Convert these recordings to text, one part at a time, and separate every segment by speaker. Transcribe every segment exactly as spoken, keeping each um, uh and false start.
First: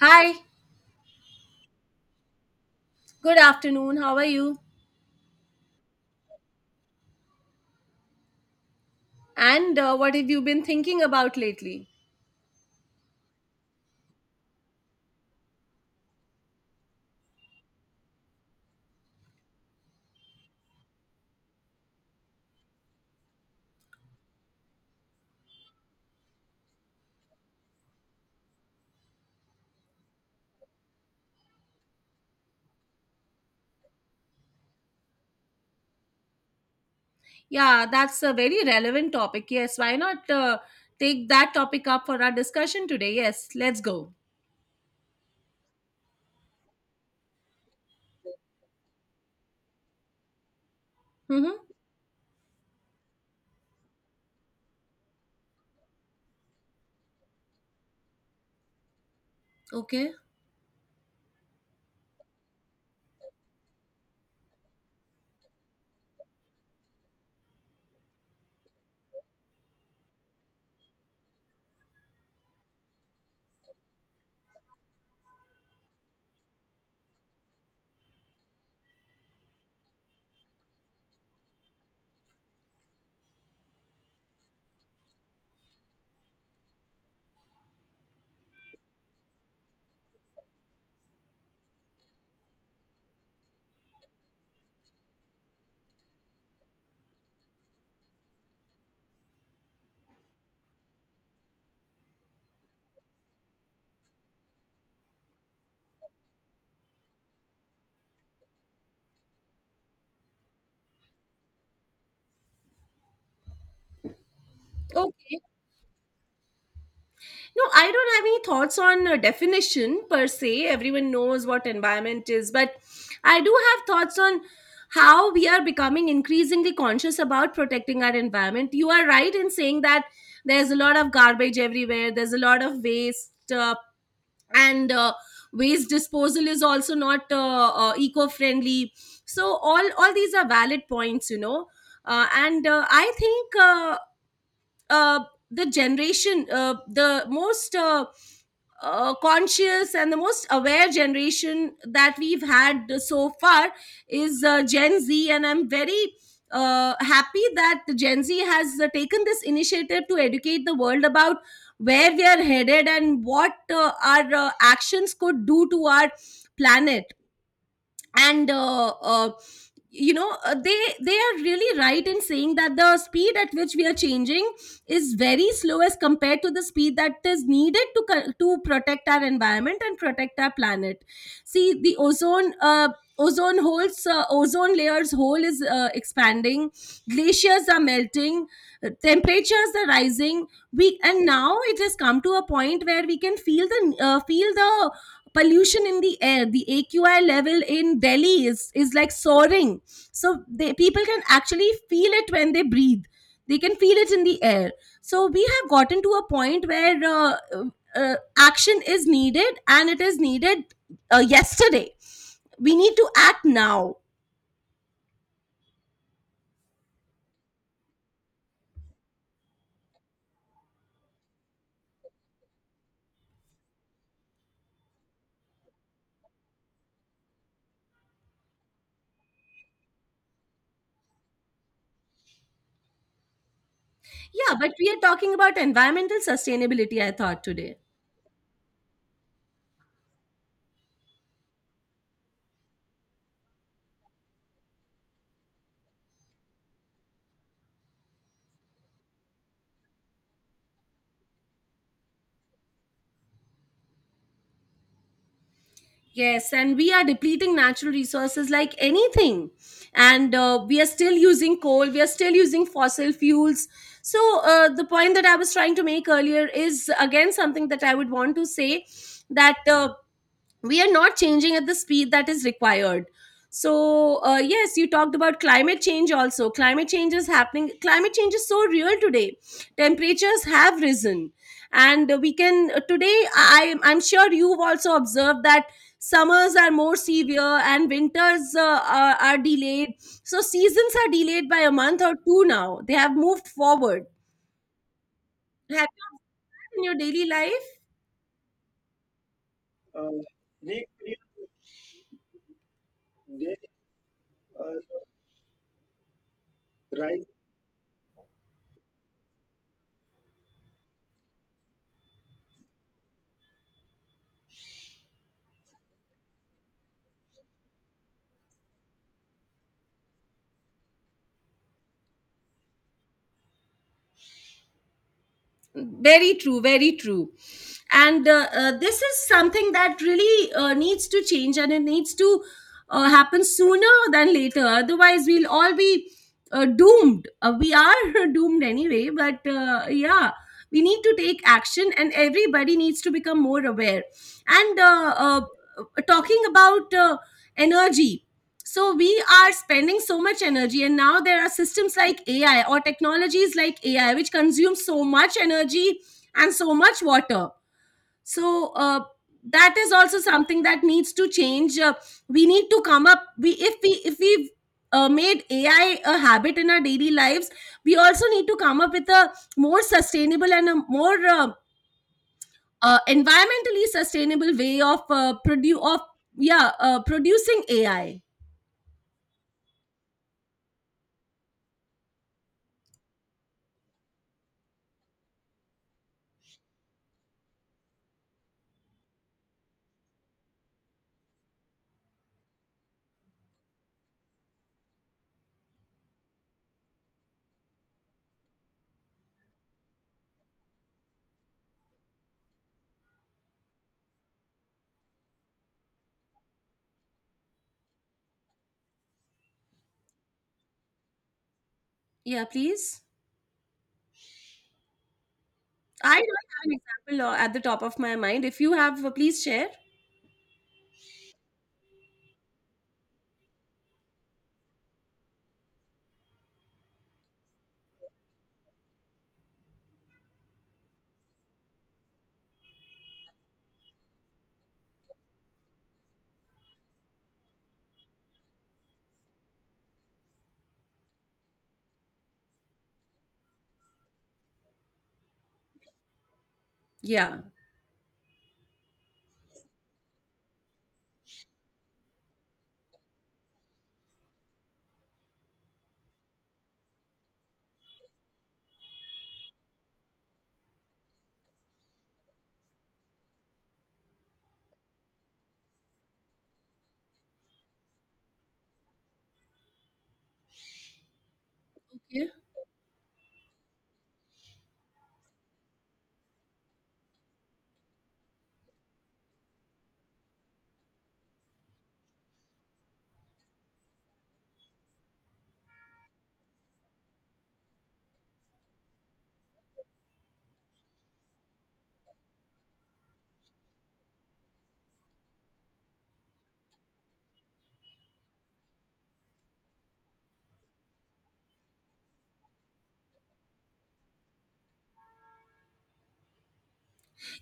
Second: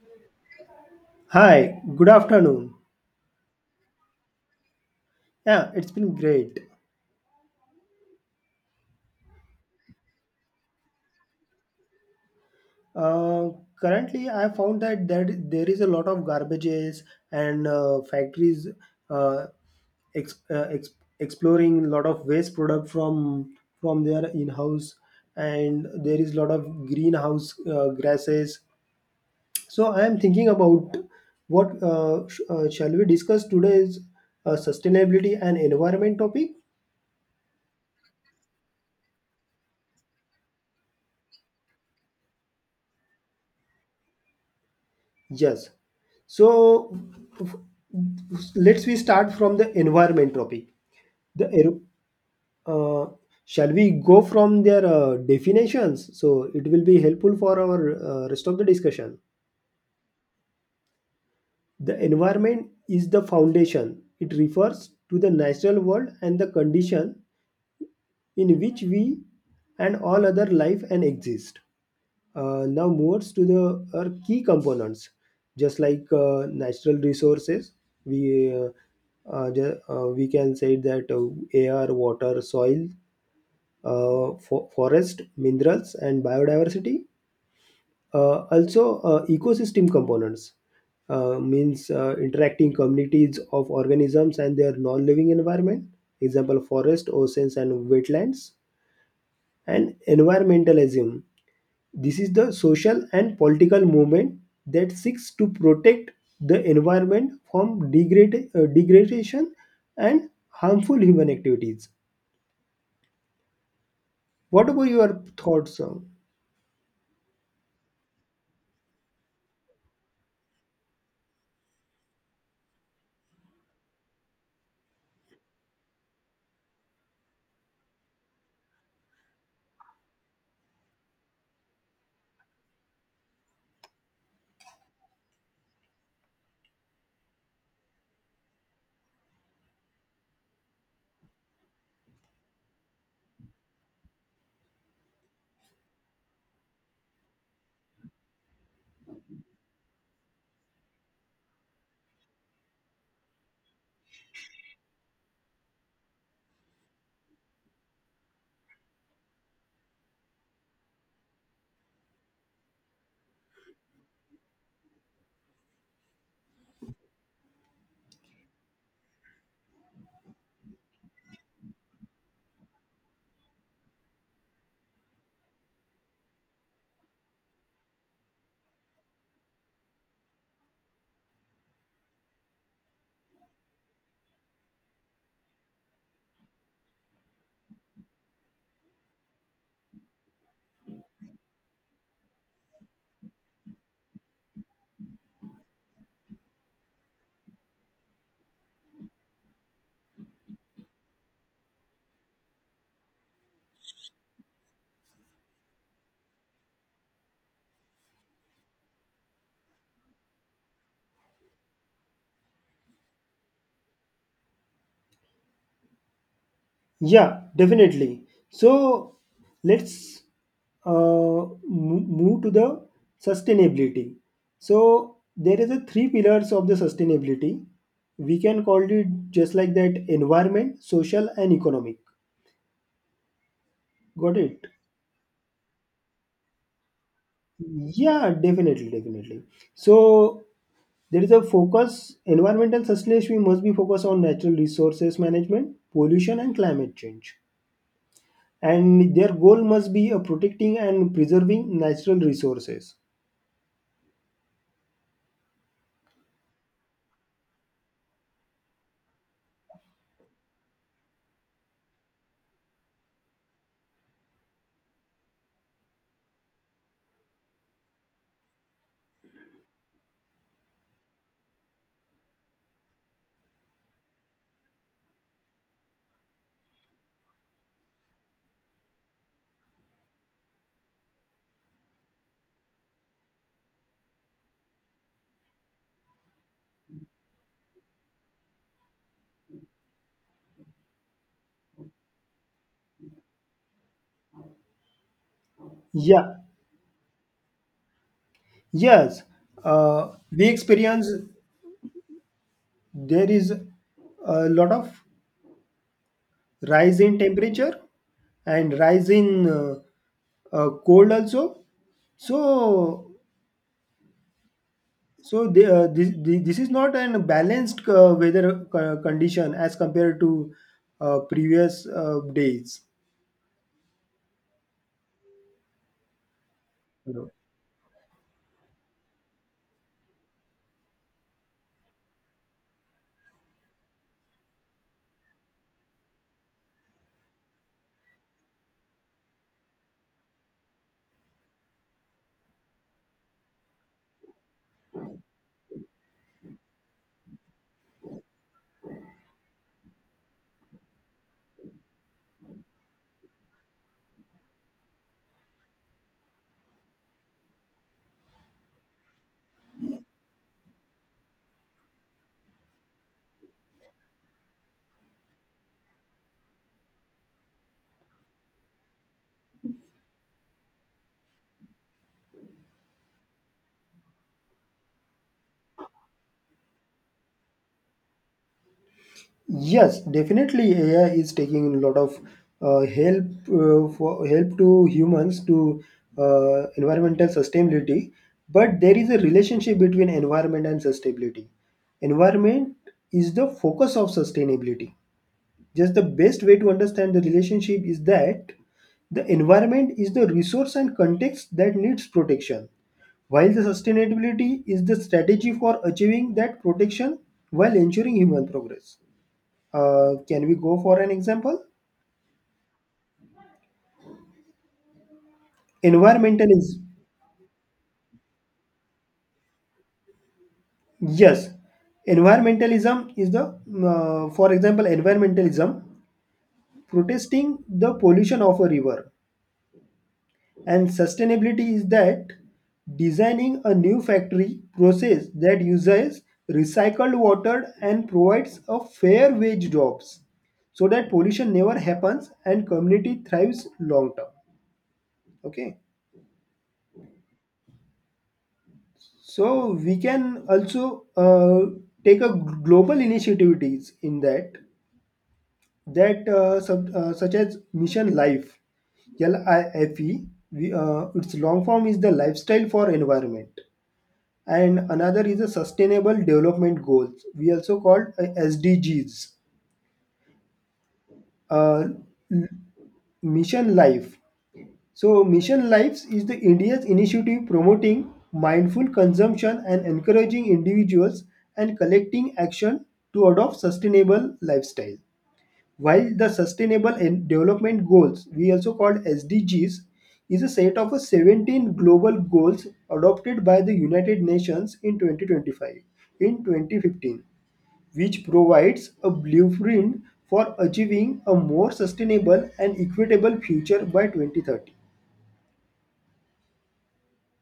Speaker 1: Hi,
Speaker 2: Hi, good afternoon.
Speaker 1: good afternoon. How are you?
Speaker 2: Yeah, it's been great.
Speaker 1: And uh, what have you been thinking about lately?
Speaker 2: Uh, currently, I found that there, there is a lot of garbages and uh, factories uh, ex- uh, ex- exploring a lot of waste product from from their in-house, and there is a lot of greenhouse uh, grasses. So I am thinking about what uh, sh- uh, shall we discuss today's uh, sustainability and environment topic.
Speaker 1: Yeah, that's a very relevant topic. Yes, why not uh, take that topic up for our discussion today? Yes, let's go.
Speaker 2: Yes. So f- let's we start from the environment topic. The
Speaker 1: Mm-hmm.
Speaker 2: aer- uh, Shall we go from their uh, definitions? So it will be helpful for our uh, rest of the discussion.
Speaker 1: Okay.
Speaker 2: The environment is the foundation. It refers to the natural world and the condition in which we and all other life and exist. Uh, now moves to the our key components just like uh, natural resources we uh, uh, ju- uh, we can say that uh, air water soil uh, fo- forest minerals and biodiversity uh, also uh, ecosystem components uh, means uh, interacting communities of organisms and their non-living environment example forest oceans and wetlands and environmentalism. This is the social and political movement that seeks to protect the environment from degrade, uh, degradation and harmful human activities. What about your
Speaker 1: Okay.
Speaker 2: thoughts? uh?
Speaker 1: No, I don't have any thoughts on uh, definition per se. Everyone knows what environment is, but I do have thoughts on how we are becoming increasingly conscious about protecting our environment. You are right in saying that there's a lot of garbage everywhere, there's a lot of waste, uh, and uh, waste disposal is also not uh, uh, eco-friendly. So all all these are valid points, you know. Uh, and uh, I think uh, uh, the generation, uh, the most uh, uh, conscious and the most aware generation that we've had so far is uh, Gen Z, and I'm very uh, happy that the Gen Z has uh, taken this initiative to educate the world about where we are headed and what uh, our uh, actions could do to our planet and uh, uh, you know uh, they they are really right in saying that the speed at which we are changing is very slow as compared to the speed that is needed to co- to protect our environment and protect our planet. See, the ozone uh, ozone holes, uh, ozone layer's hole is uh, expanding, glaciers are melting, uh, temperatures are rising. We and now it has come to a point where we can feel the uh, feel the pollution in the air. The A Q I level in Delhi is is like soaring, so they, people can actually feel it when they breathe. They can feel it in the air. So we have gotten to a point where uh, uh, action is needed, and it is needed uh, yesterday. We need to act now.
Speaker 2: Yeah, definitely. So let's uh, mo- move to the sustainability. So there is a three pillars of the sustainability. We can call it just like that: environment, social, and economic. Got
Speaker 1: Yeah,
Speaker 2: it?
Speaker 1: but we are talking about environmental sustainability, I thought, today.
Speaker 2: Yeah, definitely, definitely. So there is a focus, environmental sustainability must be focused on natural resources management, pollution and climate change. And their goal must be uh, protecting and preserving natural resources.
Speaker 1: Yes, and we are depleting natural resources like anything. And uh, we are still using coal, we are still using fossil fuels. So, uh, the point that I was trying to make earlier is again something that I would want to say that. Uh, We are not changing at the speed that is required. So uh, yes, you talked about climate change. Also climate change is happening, climate change is so real today. Temperatures have risen, and we can uh, today i i'm sure you've also observed that summers are more severe and winters uh, are, are delayed. So seasons are delayed by a month or two. Now they have moved forward. Have
Speaker 2: Yeah,
Speaker 1: you in your daily life?
Speaker 2: yes. Uh, we experience there is a lot of rise in temperature and rise in uh, uh, cold also. So So the, uh, this, the- this is not an balanced uh, weather co- condition as compared to uh, previous uh, days.
Speaker 1: Very true, very true. And uh, uh, this is something that really uh, needs to change, and it needs to uh, happen sooner than later. Otherwise we'll all be uh, doomed. uh, we are doomed anyway, but uh, yeah, we need to take action and everybody needs to become more aware. And uh, uh, talking about uh, energy, so we are spending so much energy, and now there are systems like A I, or technologies like A I, which consume so much energy and so much water. So uh, that is also something that needs to change. uh, we need to come up. We If we if we uh, made A I a habit in our daily lives, we also need to come up with a more sustainable and a more uh, uh, environmentally sustainable way of uh, produ- of yeah uh, producing A I.
Speaker 2: Yes, definitely A I is taking a lot of uh, help uh, for help to humans to uh, environmental sustainability, but there is a relationship between environment and sustainability. Environment is the focus of sustainability. Just the best way to understand the relationship is that the environment is the resource and context that needs protection, while the sustainability is the strategy for achieving that protection while ensuring human progress. Uh, can we go for an example?
Speaker 1: Yeah, please. I don't have an
Speaker 2: Environmentalism.
Speaker 1: example uh, at the top of my mind. If you have, uh, please share.
Speaker 2: Yes, environmentalism is the, uh, for example, environmentalism protesting the pollution of a river. And sustainability is that designing a new factory process that uses recycled water and provides a fair wage jobs so that pollution never happens and community thrives long term. Okay,
Speaker 1: Yeah.
Speaker 2: so we can also uh, take a global initiatives in that that uh, sub, uh, such as mission life. life we, uh, its long form is the lifestyle for environment, and another is a sustainable development goals, we also called uh, SDGs. uh,
Speaker 1: Okay.
Speaker 2: Mission life. So mission lives is the India's initiative promoting mindful consumption and encouraging individuals and collecting action to adopt sustainable lifestyle, while the sustainable en- development goals, we also called SDGs, is a set of a seventeen global goals adopted by the United Nations in twenty twenty-five in twenty fifteen, which provides a blueprint for achieving a more sustainable and equitable future by twenty thirty.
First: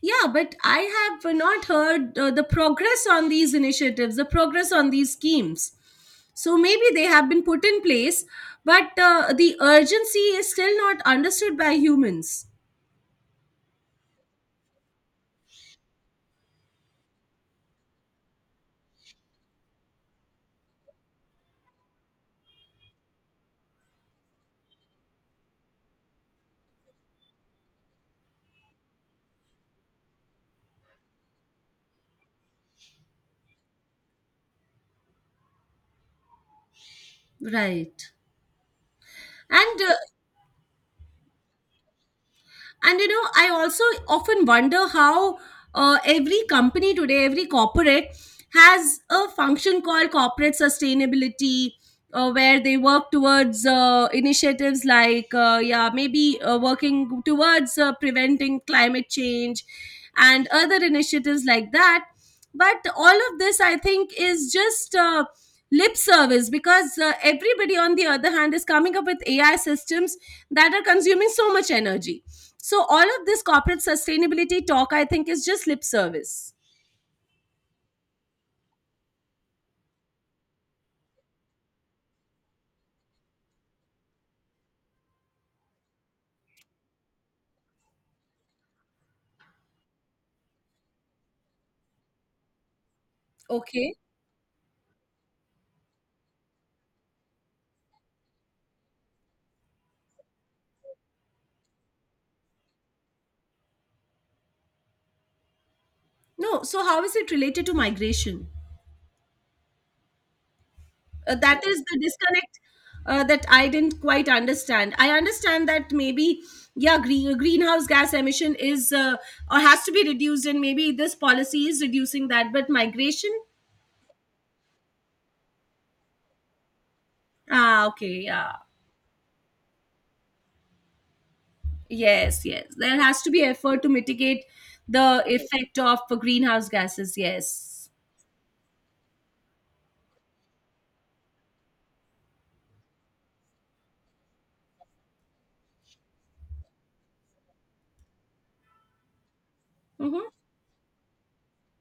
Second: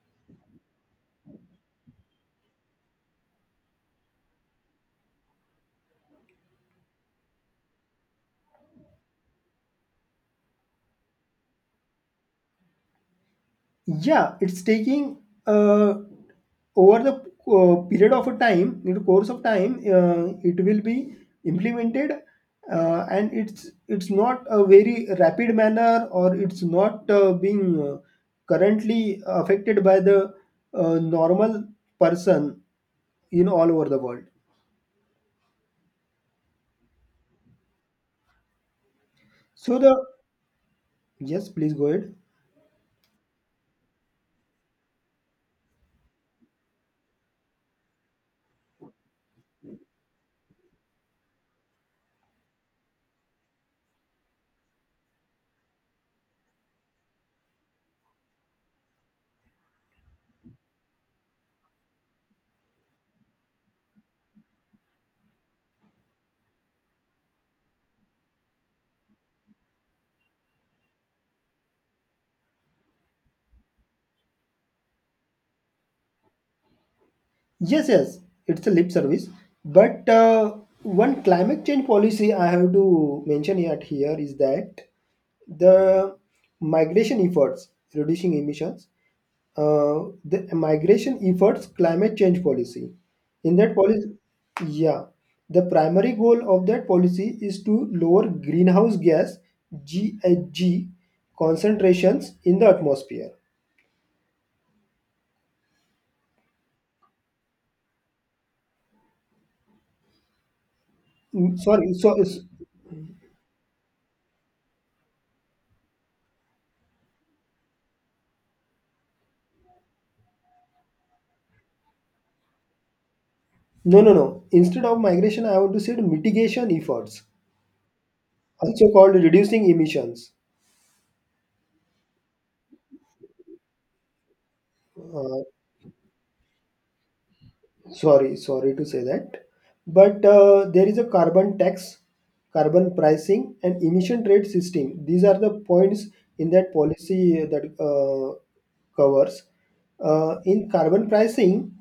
Speaker 1: Yeah, but I have uh, not heard uh, the progress on these initiatives, the progress on these schemes. So maybe they have been put in place, but uh, the urgency is still not understood by humans.
Speaker 2: Yeah, it's taking uh, over the uh, period of a time, in the course of time, uh, it will be implemented, uh, and it's it's not a very rapid manner, or it's not uh, being uh, currently affected by the uh, normal person in all over the world.
Speaker 1: Right.
Speaker 2: So
Speaker 1: And uh,
Speaker 2: the yes, please go ahead.
Speaker 1: And you know, I also often wonder how uh, every company today, every corporate has a function called corporate sustainability, uh, where they work towards uh, initiatives like, uh, yeah, maybe uh, working towards uh, preventing climate change and other initiatives like that. But all of this, I think, is just. Uh, lip service, because uh, everybody on the other hand is coming up with A I systems that are consuming so much energy. So all of this corporate sustainability talk, I think, is just lip service.
Speaker 2: Yes, yes, it's a lip service. But uh, one climate change policy I have to mention at here is that the migration efforts reducing emissions, uh, the migration efforts climate change policy. In that
Speaker 1: Okay.
Speaker 2: policy, yeah, the primary goal of that policy is to lower greenhouse gas G H G concentrations in the atmosphere.
Speaker 1: No. So how is it related to migration? Uh,
Speaker 2: Mm,
Speaker 1: that is
Speaker 2: Sorry,
Speaker 1: the
Speaker 2: so
Speaker 1: disconnect uh, that I didn't quite understand. I understand that maybe yeah, green, greenhouse gas emission is uh, or has to be reduced, and maybe this policy is reducing that. But migration,
Speaker 2: no, no, no. Instead of migration, I would to say mitigation efforts,
Speaker 1: ah, okay, yeah,
Speaker 2: also called reducing emissions.
Speaker 1: yes, yes, there has to be effort to mitigate the
Speaker 2: Uh,
Speaker 1: effect of greenhouse gases. Yes.
Speaker 2: Sorry, sorry to say that. But uh, there is a carbon tax, carbon pricing, and emission trade system. These are the points in that policy that uh, covers.
Speaker 1: Mm-hmm.
Speaker 2: Uh, in carbon pricing,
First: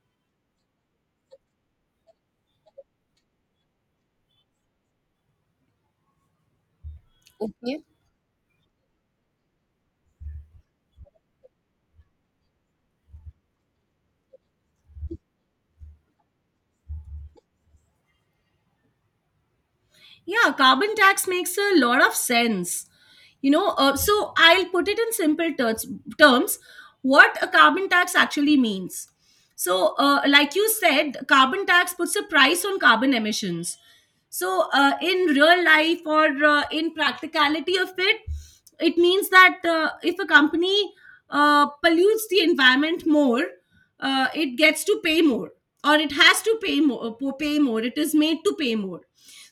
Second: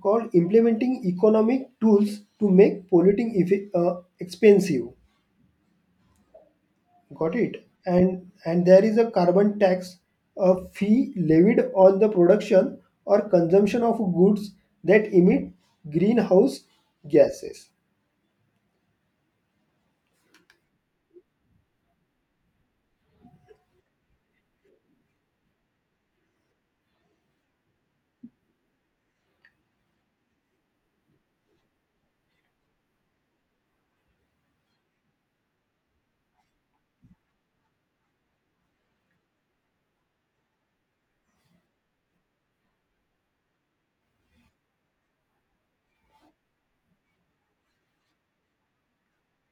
Speaker 2: called implementing economic tools to make polluting effi- uh, expensive. Got it. And and there is a carbon tax, a fee levied on the production or consumption of goods that emit greenhouse gases.
Speaker 1: Yeah, carbon tax makes a lot of sense. You know, uh, so I'll put it in simple terms. terms what a carbon tax actually means. So, uh, like you said, carbon tax puts a price on carbon emissions. So, uh, in real life or uh, in practicality of it, it means that uh, if a company uh, pollutes the environment more, uh, it gets to pay more, or it has to pay more pay more. It is made to pay more.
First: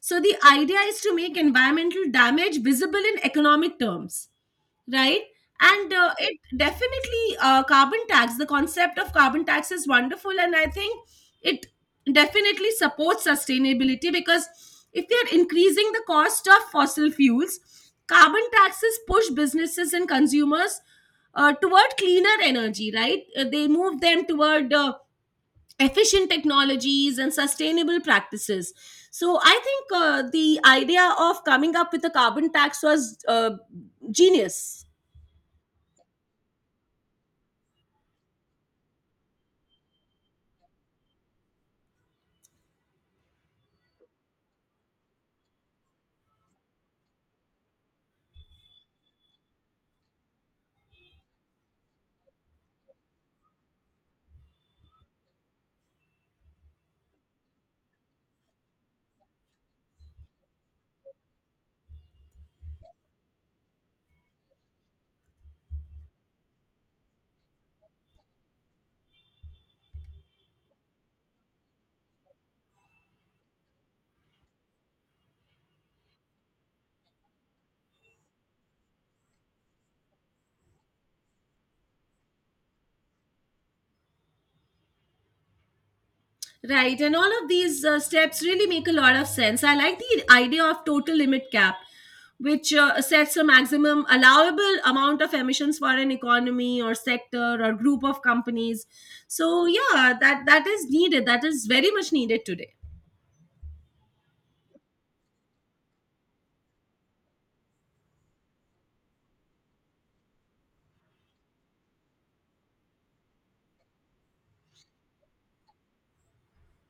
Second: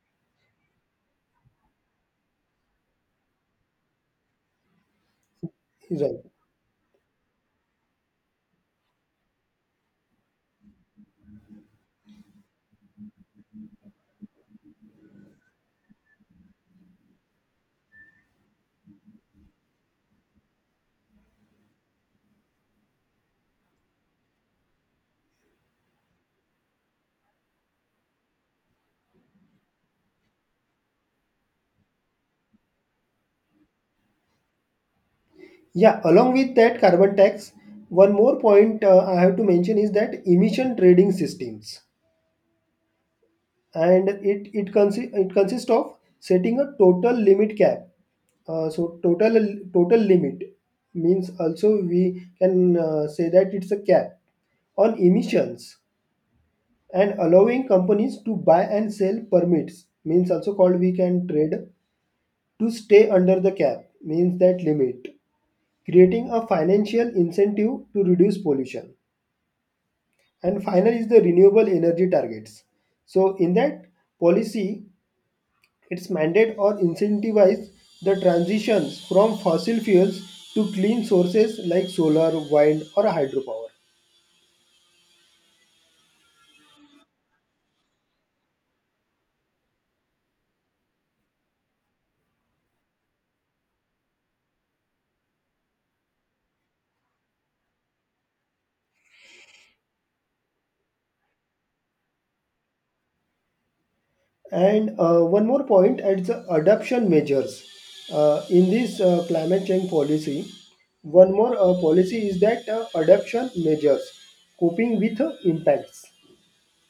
Speaker 1: So the idea is to make environmental damage visible in economic terms, right? And
Speaker 2: He's
Speaker 1: uh,
Speaker 2: right.
Speaker 1: it definitely uh, carbon tax, the concept of carbon tax is wonderful, and I think it definitely supports sustainability. Because if we are increasing the cost of fossil fuels, carbon taxes push businesses and consumers uh, toward cleaner energy, right? Uh, they move them toward uh, efficient technologies and sustainable practices. So I think uh, the idea of coming up with a carbon tax was uh, genius.
Speaker 2: Yeah, along with that carbon tax, one more point uh, I have to mention is that emission trading systems. And it it consi- it consists of setting a total limit cap, uh, so total total limit means also we can uh, say that it's a cap on emissions, and allowing companies to buy and sell permits means also called we can trade to stay under the cap means that limit, creating a financial incentive to reduce pollution. And final is the renewable energy targets. So in that policy, it's mandate or incentivize the transitions from fossil fuels to clean sources like solar, wind, or hydropower.
Speaker 1: Right, and all of these uh, steps really make a lot of sense. I like the idea of total limit cap, which uh, sets a maximum allowable amount of emissions for an economy or sector or group of companies. So yeah, that that is needed, that is very much needed today.
Speaker 2: And uh, one more point at the adoption measures. Uh, in this uh, climate change policy, one more uh, policy is that uh, adoption measures coping with uh, impacts.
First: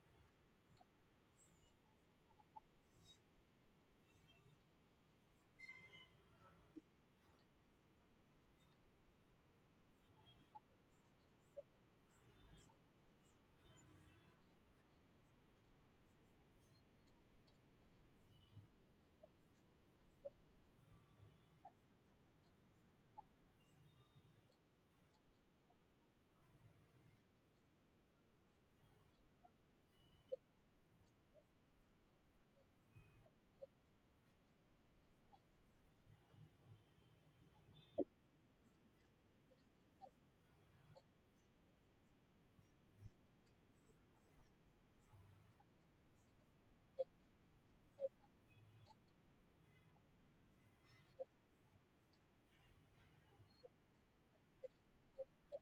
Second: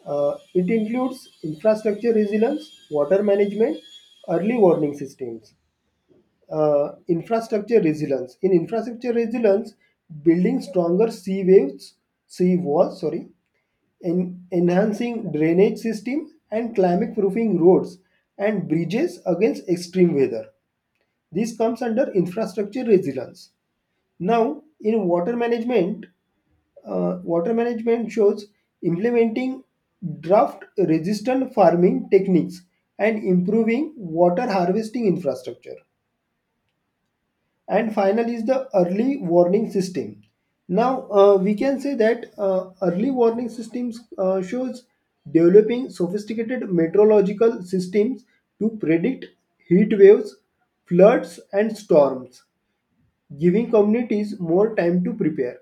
Speaker 2: Uh, it includes infrastructure resilience, water management, early warning systems, uh, infrastructure resilience. In infrastructure resilience, building stronger sea waves, sea walls, sorry, en- enhancing drainage system and climate proofing roads and bridges against extreme weather. This comes under infrastructure resilience. Now, in water management, uh, water management shows implementing drought resistant farming techniques and improving water harvesting infrastructure. And final is the early warning system. Now uh, we can say that uh, early warning systems uh, shows developing sophisticated meteorological systems to predict heat waves, floods and storms, giving communities more time to prepare.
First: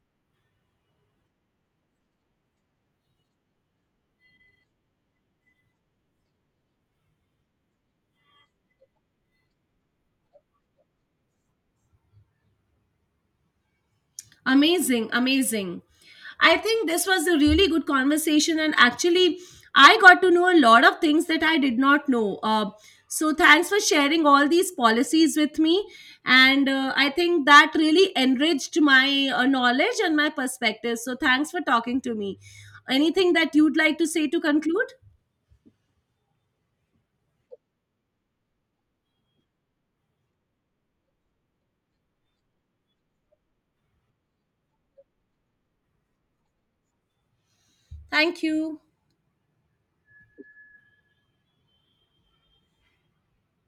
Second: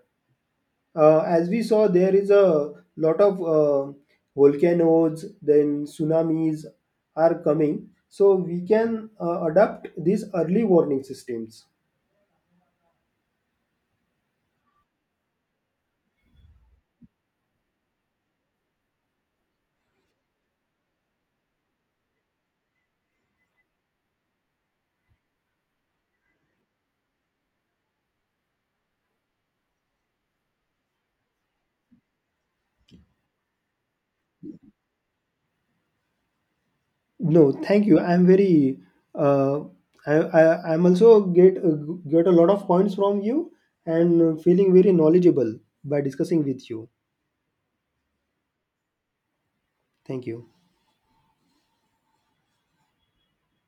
Speaker 2: Uh, as we saw there is a lot of uh, volcanoes, then tsunamis are coming, so we can uh, adapt these early warning systems.
Speaker 1: Amazing, amazing. I think this was a really good conversation, and actually, I got to know a lot of things that I did not know. Uh, so, thanks for sharing all these policies with me, and uh, I think that really enriched my uh, knowledge and my perspective. So, thanks for talking to me. Anything that you'd like to say to conclude?
Speaker 2: No, thank you. I'm very. Uh, I, I I'm also get uh, get a lot of points from you and feeling very knowledgeable by discussing with you.
Speaker 1: Thank you.
Speaker 2: Thank you.